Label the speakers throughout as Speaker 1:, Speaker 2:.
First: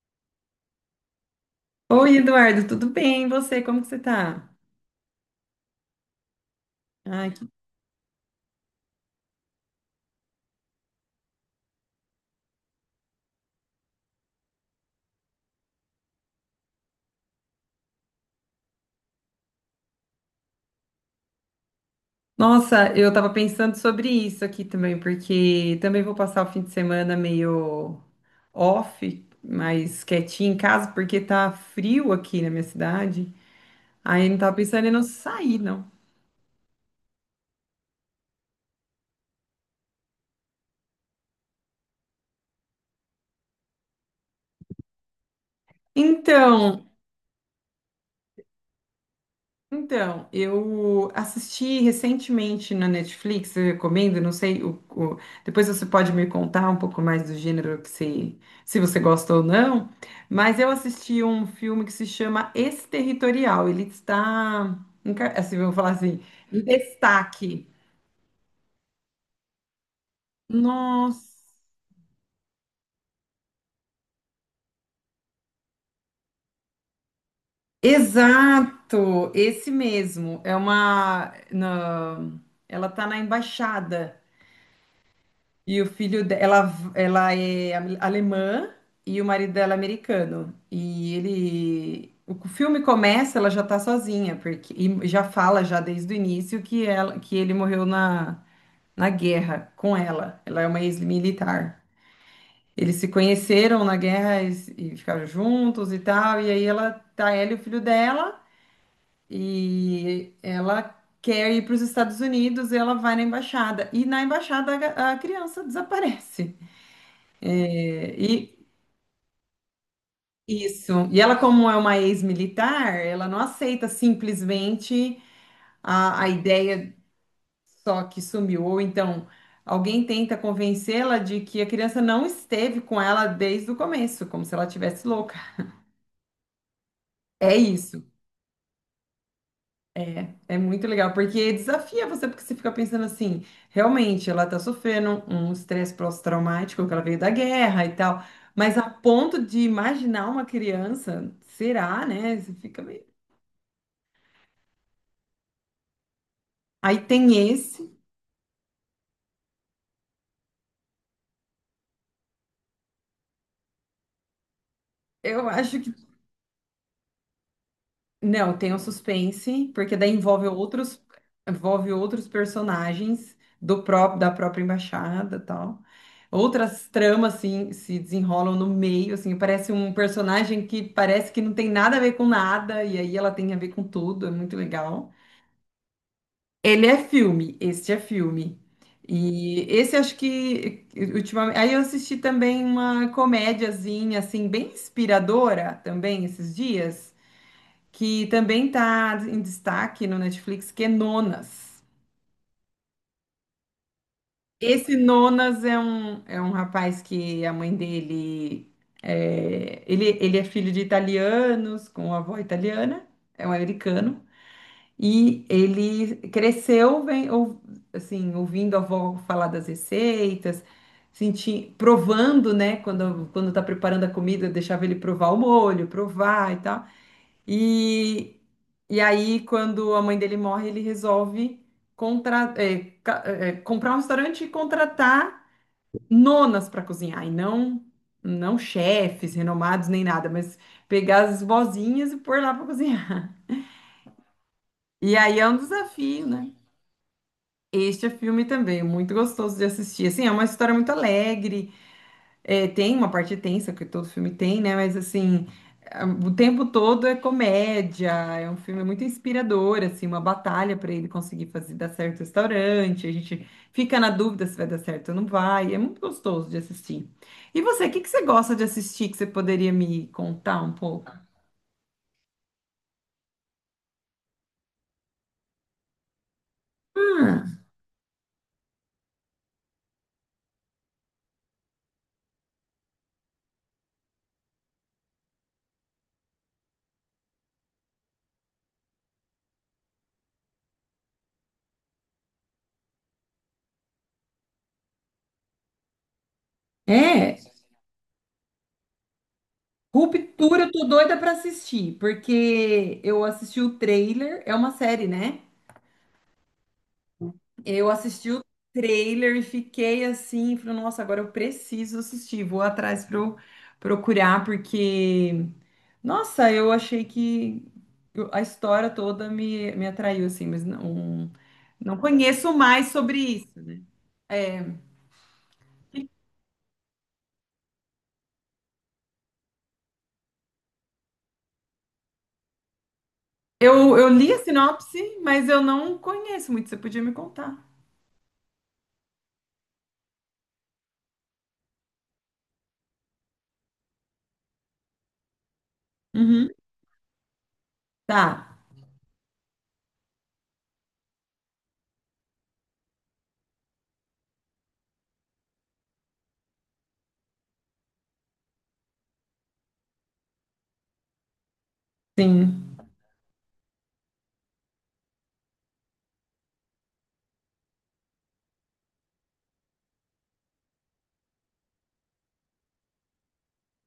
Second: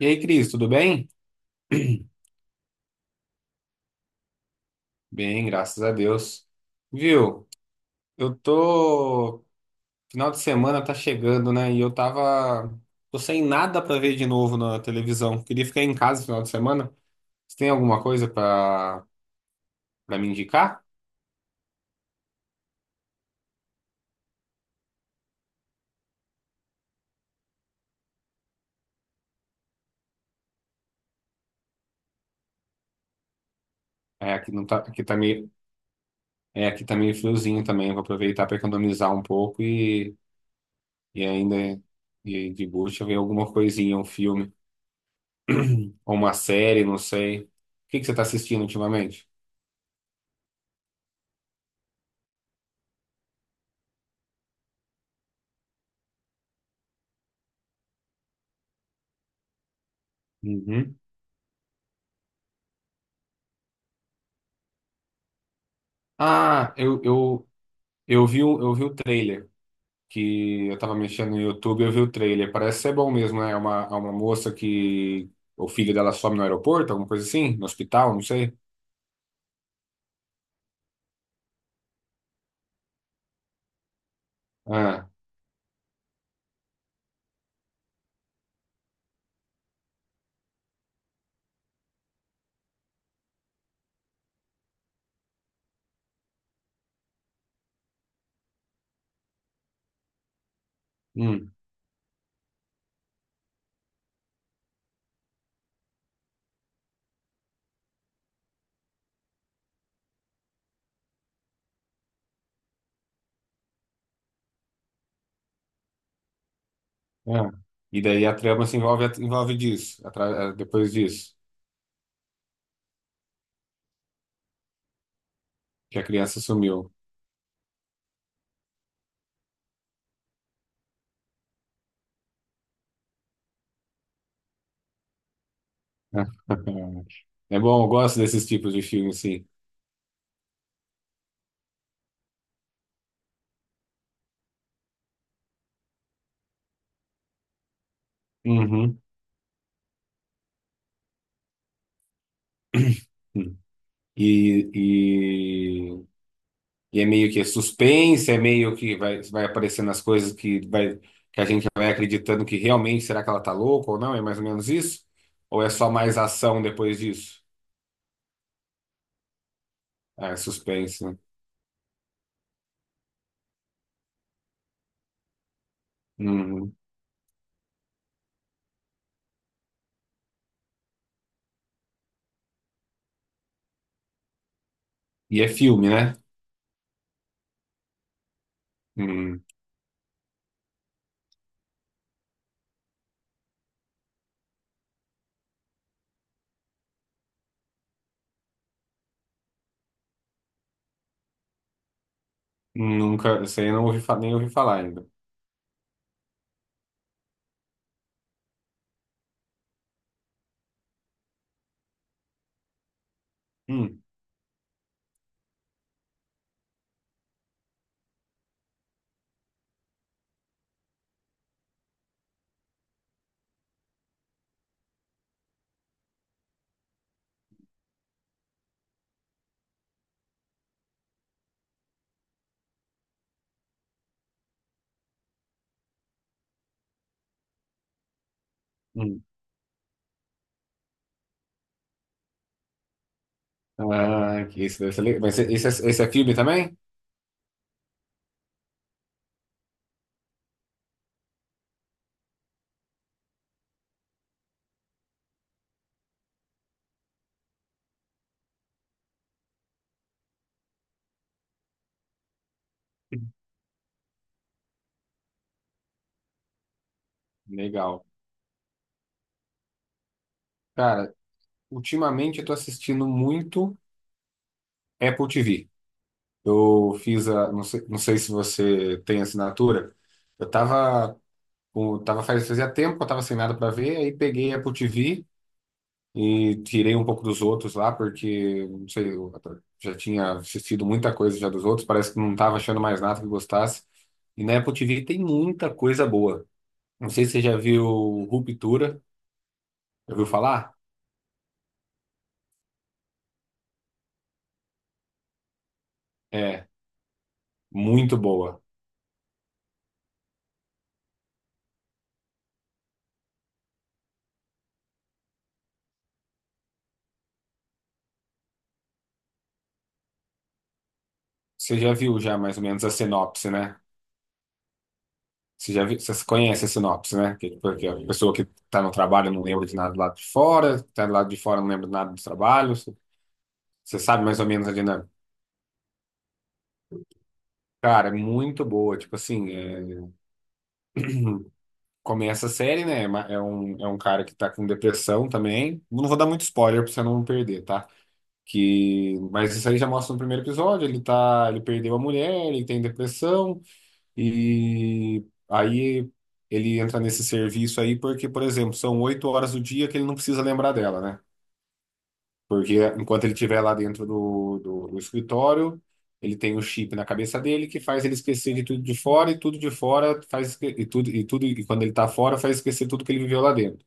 Speaker 1: E aí, Cris, tudo bem?
Speaker 2: Oi, Eduardo, tudo bem? E você, como que você tá?
Speaker 1: Bem, graças a Deus.
Speaker 2: Ai, que-
Speaker 1: Viu? Eu tô. Final de semana tá chegando, né? E eu tava. Tô sem nada pra ver de novo na televisão. Queria ficar em casa no final de semana. Você tem alguma coisa pra, pra me indicar?
Speaker 2: Nossa, eu tava pensando sobre isso aqui também, porque também vou passar o fim de semana meio off, mais quietinho em casa, porque tá frio aqui na minha cidade. Aí eu
Speaker 1: É,
Speaker 2: não
Speaker 1: aqui
Speaker 2: tava
Speaker 1: não tá.
Speaker 2: pensando em não
Speaker 1: Aqui tá meio.
Speaker 2: sair, não.
Speaker 1: É, aqui tá meio friozinho também. Vou aproveitar pra economizar um pouco e ainda. E de bucha ver alguma coisinha, um filme. Ou uma
Speaker 2: Então,
Speaker 1: série, não sei. O que que você tá assistindo ultimamente?
Speaker 2: Eu assisti recentemente na Netflix, eu recomendo, não sei, depois você pode me contar um pouco mais do gênero que se você gosta ou não, mas eu
Speaker 1: Uhum.
Speaker 2: assisti um filme que se chama Exterritorial. Ele está, assim, vamos falar assim, em
Speaker 1: Ah, eu
Speaker 2: destaque.
Speaker 1: eu vi, eu vi o trailer, que eu tava mexendo
Speaker 2: Nossa,
Speaker 1: no YouTube, eu vi o trailer. Parece ser bom mesmo, né? É uma moça que o filho dela some no aeroporto, alguma coisa assim, no hospital, não sei.
Speaker 2: exato, esse mesmo. Ela está na embaixada.
Speaker 1: Ah,
Speaker 2: E o filho dela, ela é alemã e o marido dela é americano. E ele, o filme começa, ela já tá sozinha, porque e já fala já desde o início que ele morreu na guerra com ela. Ela é uma
Speaker 1: hum,
Speaker 2: ex-militar. Eles se conheceram na guerra e, e ficaram juntos e tal. E aí ela e o filho dela e ela quer ir para os Estados Unidos e ela vai na embaixada. E na embaixada a criança desaparece.
Speaker 1: ah. E daí a trama
Speaker 2: E
Speaker 1: se envolve, envolve disso, depois
Speaker 2: isso. E
Speaker 1: disso,
Speaker 2: ela, como é uma ex-militar, ela não aceita simplesmente
Speaker 1: que a
Speaker 2: a
Speaker 1: criança sumiu.
Speaker 2: ideia só que sumiu. Ou então, alguém tenta convencê-la de que a criança não esteve com ela desde o começo, como se ela tivesse louca. É
Speaker 1: É bom, eu
Speaker 2: isso.
Speaker 1: gosto desses tipos de filme, sim.
Speaker 2: É muito legal, porque desafia você, porque você fica pensando assim, realmente, ela tá sofrendo um estresse pós-traumático, que ela veio da guerra e tal. Mas a
Speaker 1: Uhum.
Speaker 2: ponto de imaginar uma criança, será, né? Você fica meio.
Speaker 1: E,
Speaker 2: Aí
Speaker 1: e é meio
Speaker 2: tem
Speaker 1: que
Speaker 2: esse.
Speaker 1: suspense, é meio que vai aparecendo as coisas que, vai, que a gente vai acreditando que realmente será que ela tá louca ou não? É mais ou menos isso?
Speaker 2: Eu
Speaker 1: Ou é
Speaker 2: acho
Speaker 1: só
Speaker 2: que
Speaker 1: mais ação depois disso?
Speaker 2: não, tem um suspense, porque daí
Speaker 1: Ah, é
Speaker 2: envolve outros,
Speaker 1: suspense, né?
Speaker 2: personagens do próprio da própria embaixada, e tal.
Speaker 1: Hum.
Speaker 2: Outras tramas assim se desenrolam no meio, assim, parece um personagem que parece que não tem nada a ver com nada e aí ela tem a ver com tudo, é muito legal.
Speaker 1: E é filme, né?
Speaker 2: Ele é filme, este é filme.
Speaker 1: Hum.
Speaker 2: E esse acho que ultimamente, aí eu assisti também uma comédiazinha assim bem inspiradora também esses dias, que também está em destaque no Netflix, que é Nonas.
Speaker 1: Nunca, isso aí eu não ouvi, nem ouvi falar
Speaker 2: Esse
Speaker 1: ainda.
Speaker 2: Nonas é um rapaz que a mãe dele ele é filho de italianos, com avó italiana, é um
Speaker 1: Hum.
Speaker 2: americano, e ele cresceu assim, ouvindo a avó falar das receitas, provando, né, quando tá preparando a comida, eu deixava ele provar o molho, provar e tal. E, e aí, quando a mãe dele morre, ele resolve comprar um restaurante e contratar nonas para cozinhar, e não, não
Speaker 1: Hum.
Speaker 2: chefes renomados nem nada, mas pegar as vozinhas e pôr lá para cozinhar.
Speaker 1: Ah, que isso deve ser
Speaker 2: E
Speaker 1: legal.
Speaker 2: aí
Speaker 1: Mas
Speaker 2: é
Speaker 1: esse,
Speaker 2: um
Speaker 1: esse é esse é
Speaker 2: desafio,
Speaker 1: filme
Speaker 2: né?
Speaker 1: também?
Speaker 2: Este é filme também, muito gostoso de assistir. Assim, é uma história muito alegre. É, tem uma parte tensa, que todo filme tem, né? Mas assim, o tempo todo é comédia, é um filme muito inspirador, assim, uma batalha para ele conseguir fazer dar certo o restaurante. A gente fica na dúvida se vai dar certo ou não vai. É muito gostoso de assistir. E você, o que
Speaker 1: Legal.
Speaker 2: que você gosta de assistir que você poderia me contar um pouco?
Speaker 1: Cara, ultimamente eu tô assistindo muito Apple TV. Eu fiz a,
Speaker 2: Ah,
Speaker 1: não sei, não sei se você tem assinatura. Eu tava, tava fazia tempo eu tava sem nada para ver, aí peguei a Apple TV e tirei um pouco dos outros lá, porque, não sei, eu já tinha assistido muita coisa já dos outros, parece que não tava achando mais nada que gostasse. E na Apple TV tem muita coisa boa. Não sei se
Speaker 2: é.
Speaker 1: você já viu Ruptura, já ouviu
Speaker 2: Ruptura, eu
Speaker 1: falar?
Speaker 2: tô doida pra assistir, porque eu assisti o trailer, é uma série, né?
Speaker 1: É,
Speaker 2: Eu
Speaker 1: muito
Speaker 2: assisti o
Speaker 1: boa.
Speaker 2: trailer e fiquei assim, falei, nossa, agora eu preciso assistir, vou atrás para procurar, porque, nossa, eu achei que a história toda me atraiu, assim, mas não,
Speaker 1: Você já
Speaker 2: não
Speaker 1: viu já
Speaker 2: conheço
Speaker 1: mais ou menos
Speaker 2: mais
Speaker 1: a
Speaker 2: sobre
Speaker 1: sinopse,
Speaker 2: isso,
Speaker 1: né?
Speaker 2: né?
Speaker 1: Você já viu, você conhece a sinopse, né? Que, tipo, que a pessoa que está no trabalho não lembra de nada do lado de fora, está do lado de fora não lembra de nada do trabalho. Você
Speaker 2: Eu,
Speaker 1: você
Speaker 2: eu
Speaker 1: sabe
Speaker 2: li a
Speaker 1: mais ou menos a dinâmica.
Speaker 2: sinopse, mas eu não conheço muito, você podia me contar.
Speaker 1: Cara, é muito boa. Tipo assim, é, começa a série, né? É um cara que tá com depressão também. Não vou dar muito
Speaker 2: Uhum.
Speaker 1: spoiler pra você não perder, tá?
Speaker 2: Tá,
Speaker 1: Que, mas isso aí já mostra no primeiro episódio. Ele perdeu a mulher, ele tem depressão, e aí ele entra nesse serviço aí porque, por exemplo, são 8 horas do dia que ele não precisa lembrar dela, né?
Speaker 2: sim,
Speaker 1: Porque enquanto ele estiver lá dentro do escritório, ele tem o chip na cabeça dele que faz ele esquecer de tudo de fora e tudo de fora faz esque- e tudo e tudo e quando ele tá fora faz esquecer tudo que ele viveu lá dentro.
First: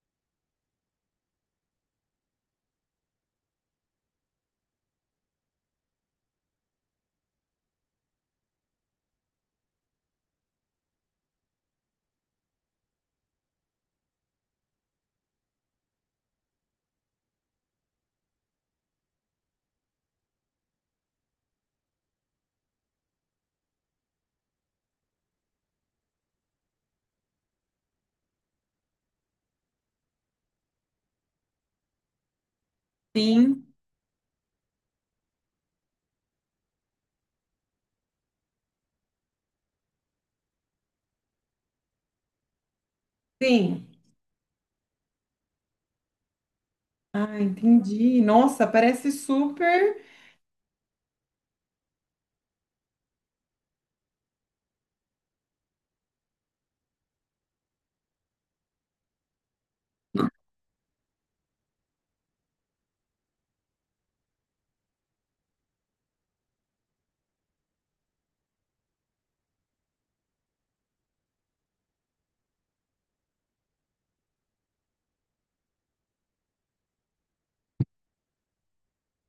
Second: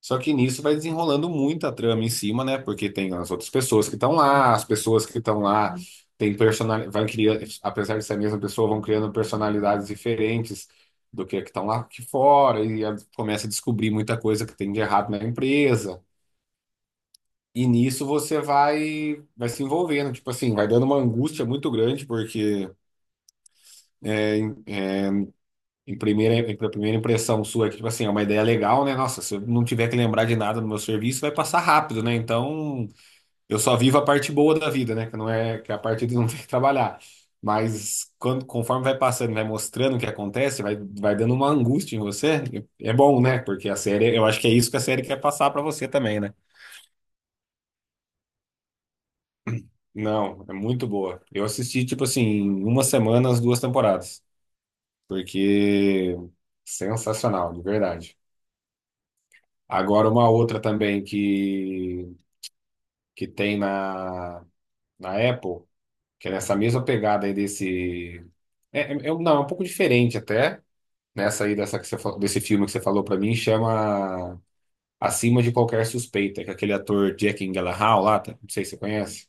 Speaker 1: Só que nisso vai desenrolando muita trama em cima, né? Porque tem as outras pessoas que estão lá, as pessoas que estão lá têm personalidade, vai criando, apesar de ser a mesma pessoa, vão criando personalidades diferentes do que a que estão lá aqui fora e começa a descobrir muita coisa que tem de errado na empresa. E nisso você vai, vai se envolvendo, tipo assim, vai dando uma angústia muito grande, porque é, em, a primeira impressão sua é que, tipo assim, é uma ideia legal, né? Nossa, se eu não tiver que lembrar de nada no meu serviço, vai passar rápido, né? Então, eu
Speaker 2: sim,
Speaker 1: só vivo a parte boa da vida, né? Que é a parte de não ter que trabalhar. Mas quando, conforme vai passando, vai mostrando o que acontece, vai, vai dando uma angústia em você, é bom, né? Porque a
Speaker 2: sim.
Speaker 1: série, eu acho que é isso que a série quer passar pra você também, né?
Speaker 2: Ah, entendi. Nossa, parece super.
Speaker 1: Não, é muito boa. Eu assisti, tipo assim, em uma semana as duas temporadas, porque sensacional, de verdade. Agora uma outra também que tem na, na Apple, que é nessa mesma pegada aí desse... não, é um pouco diferente até, nessa aí dessa que você, desse filme que você falou pra mim, chama Acima de Qualquer Suspeita, que é aquele ator Jack Gyllenhaal lá, tá? Não sei se você conhece.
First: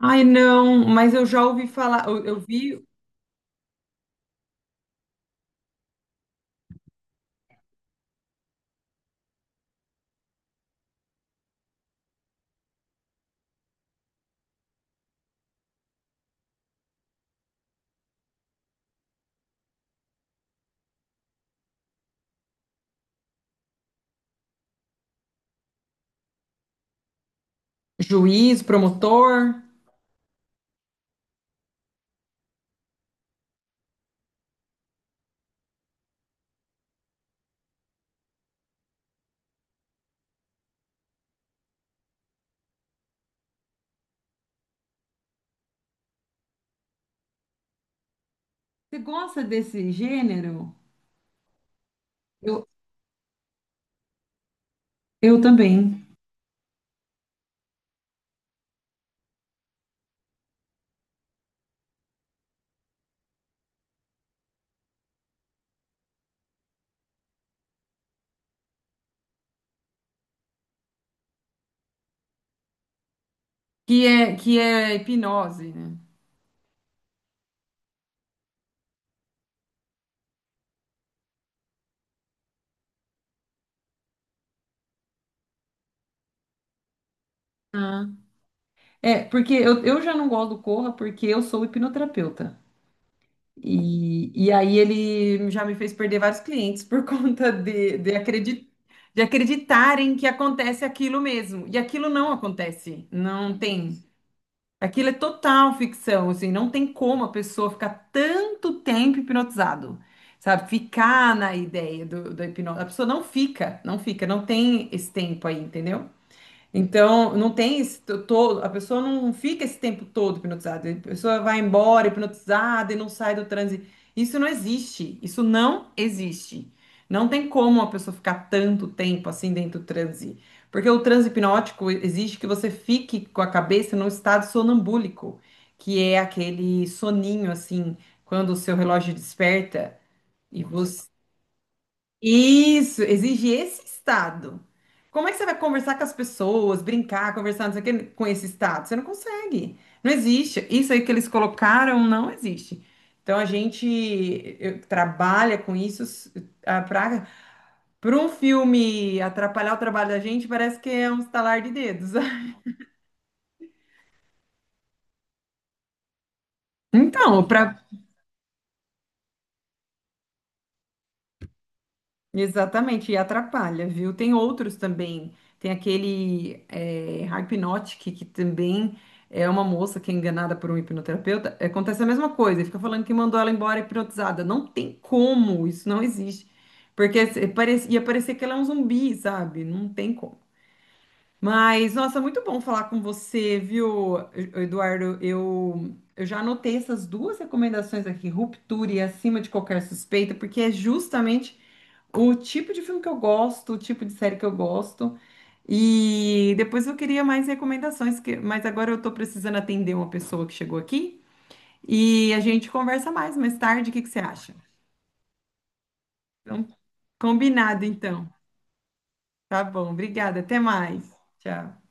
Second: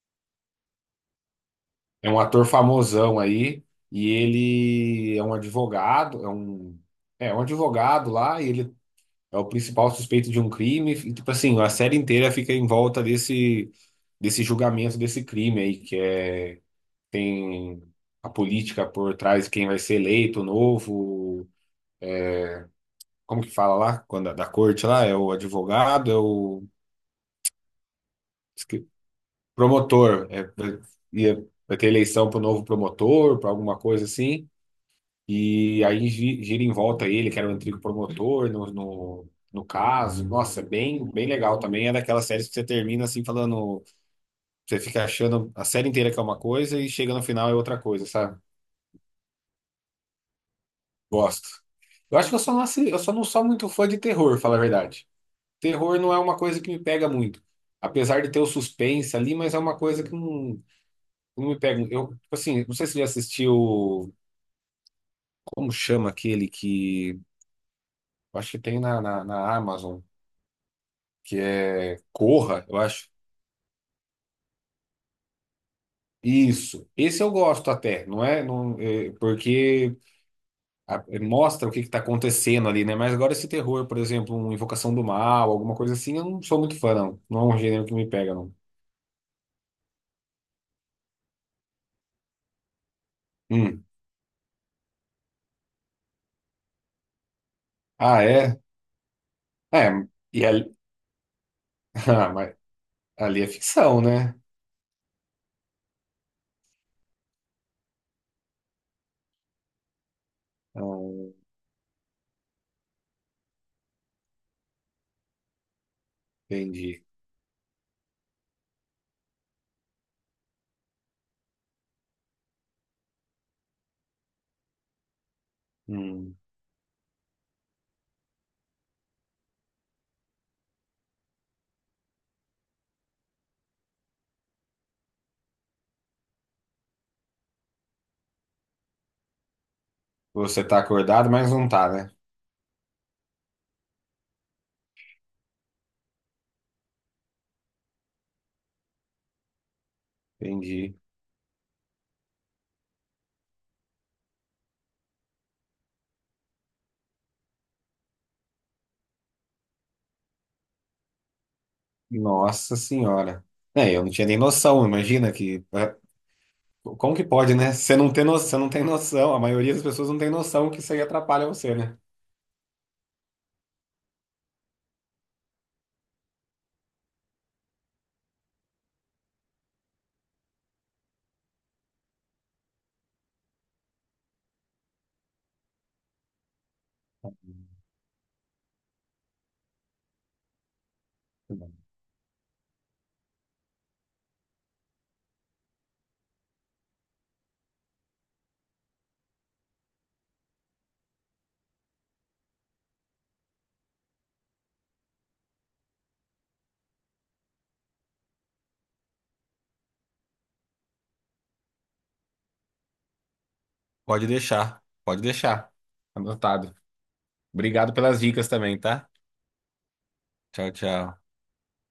Speaker 2: Ai, não, mas eu já ouvi falar,
Speaker 1: É um
Speaker 2: eu
Speaker 1: ator
Speaker 2: vi
Speaker 1: famosão aí, e ele é um advogado, é um advogado lá, e ele é o principal suspeito de um crime, e tipo assim, a série inteira fica em volta desse, desse julgamento desse crime aí, que é, tem a política por trás, quem vai ser eleito, o novo, como que fala lá, quando é da corte lá, é o advogado, é o
Speaker 2: juiz,
Speaker 1: esque-
Speaker 2: promotor.
Speaker 1: promotor, é, vai ter eleição para o novo promotor, para alguma coisa assim, e aí gira em volta ele, que era o antigo promotor no caso. Nossa, bem, bem legal também. É daquelas séries que você termina assim falando, você fica achando a série inteira que é uma coisa e chega no final é outra coisa, sabe?
Speaker 2: Você gosta desse gênero?
Speaker 1: Gosto. Eu acho que eu só não,
Speaker 2: Eu,
Speaker 1: eu só não sou muito fã de terror, falar a verdade.
Speaker 2: eu
Speaker 1: Terror
Speaker 2: também.
Speaker 1: não é uma coisa que me pega muito. Apesar de ter o suspense ali, mas é uma coisa que não, não me pega. Eu, tipo assim, não sei se você já assistiu, como chama aquele que, eu acho que tem na, na Amazon. Que é Corra, eu acho.
Speaker 2: Que é hipnose, né?
Speaker 1: Isso. Esse eu gosto até, não é? Não, é, porque é, mostra o que está acontecendo ali, né? Mas agora esse terror, por exemplo, uma Invocação do Mal, alguma coisa assim, eu não sou muito fã, não. Não é um gênero que
Speaker 2: Ah.
Speaker 1: me pega, não.
Speaker 2: É, porque eu já não gosto do Corra porque eu sou hipnoterapeuta.
Speaker 1: Hum.
Speaker 2: E aí ele já me fez perder vários clientes por conta
Speaker 1: Ah, é?
Speaker 2: de
Speaker 1: É,
Speaker 2: acreditarem que
Speaker 1: e ali,
Speaker 2: acontece aquilo mesmo. E aquilo não
Speaker 1: ah, mas
Speaker 2: acontece.
Speaker 1: ali é
Speaker 2: Não
Speaker 1: ficção,
Speaker 2: tem.
Speaker 1: né?
Speaker 2: Aquilo é total ficção, assim, não tem como a pessoa ficar tanto tempo hipnotizado, sabe?
Speaker 1: Então,
Speaker 2: Ficar na ideia da hipnose. A pessoa não fica, não fica, não tem esse tempo aí, entendeu?
Speaker 1: entendi.
Speaker 2: Então, não tem esse todo, a pessoa não fica esse tempo todo hipnotizada. A pessoa vai embora hipnotizada e não sai do transe. Isso não existe. Isso não
Speaker 1: Hum.
Speaker 2: existe. Não tem como a pessoa ficar tanto tempo assim dentro do transe. Porque o transe hipnótico exige que você fique com a cabeça num estado sonambúlico, que é aquele soninho assim, quando o seu relógio desperta e
Speaker 1: Você tá
Speaker 2: você
Speaker 1: acordado, mas não tá, né?
Speaker 2: isso, exige esse estado. Como é que você vai conversar com as pessoas, brincar, conversar, não sei o quê, com esse estado? Você não consegue. Não existe. Isso
Speaker 1: Entendi.
Speaker 2: aí que eles colocaram não existe. Então a gente trabalha com isso para para um filme atrapalhar o trabalho da gente, parece que é um estalar de dedos.
Speaker 1: Nossa Senhora. É, eu não tinha nem noção, imagina que. Ah, como que
Speaker 2: Então,
Speaker 1: pode, né?
Speaker 2: para
Speaker 1: Você não tem no... você não tem noção, a maioria das pessoas não tem noção que isso aí atrapalha você, né?
Speaker 2: Exatamente, e atrapalha, viu? Tem outros também. Tem aquele Hypnotic, que também é uma moça que é enganada por um hipnoterapeuta. Acontece a mesma coisa, ele fica falando que mandou ela embora hipnotizada. Não tem como, isso não existe. Porque ia parecer que ela é um zumbi, sabe? Não tem como. Mas, nossa, muito bom falar com você, viu, Eduardo? Eu já anotei essas duas recomendações aqui, Ruptura e Acima de Qualquer Suspeita, porque é justamente o tipo de filme que eu gosto, o tipo de série que eu gosto. E depois eu queria mais recomendações, mas agora eu tô precisando atender uma pessoa que chegou aqui e a gente conversa mais tarde. O que que você
Speaker 1: Pode
Speaker 2: acha?
Speaker 1: deixar, pode deixar.
Speaker 2: Então,
Speaker 1: Anotado.
Speaker 2: combinado
Speaker 1: Obrigado pelas
Speaker 2: então.
Speaker 1: dicas também, tá?
Speaker 2: Tá bom, obrigada. Até
Speaker 1: Tchau,
Speaker 2: mais.
Speaker 1: tchau.
Speaker 2: Tchau.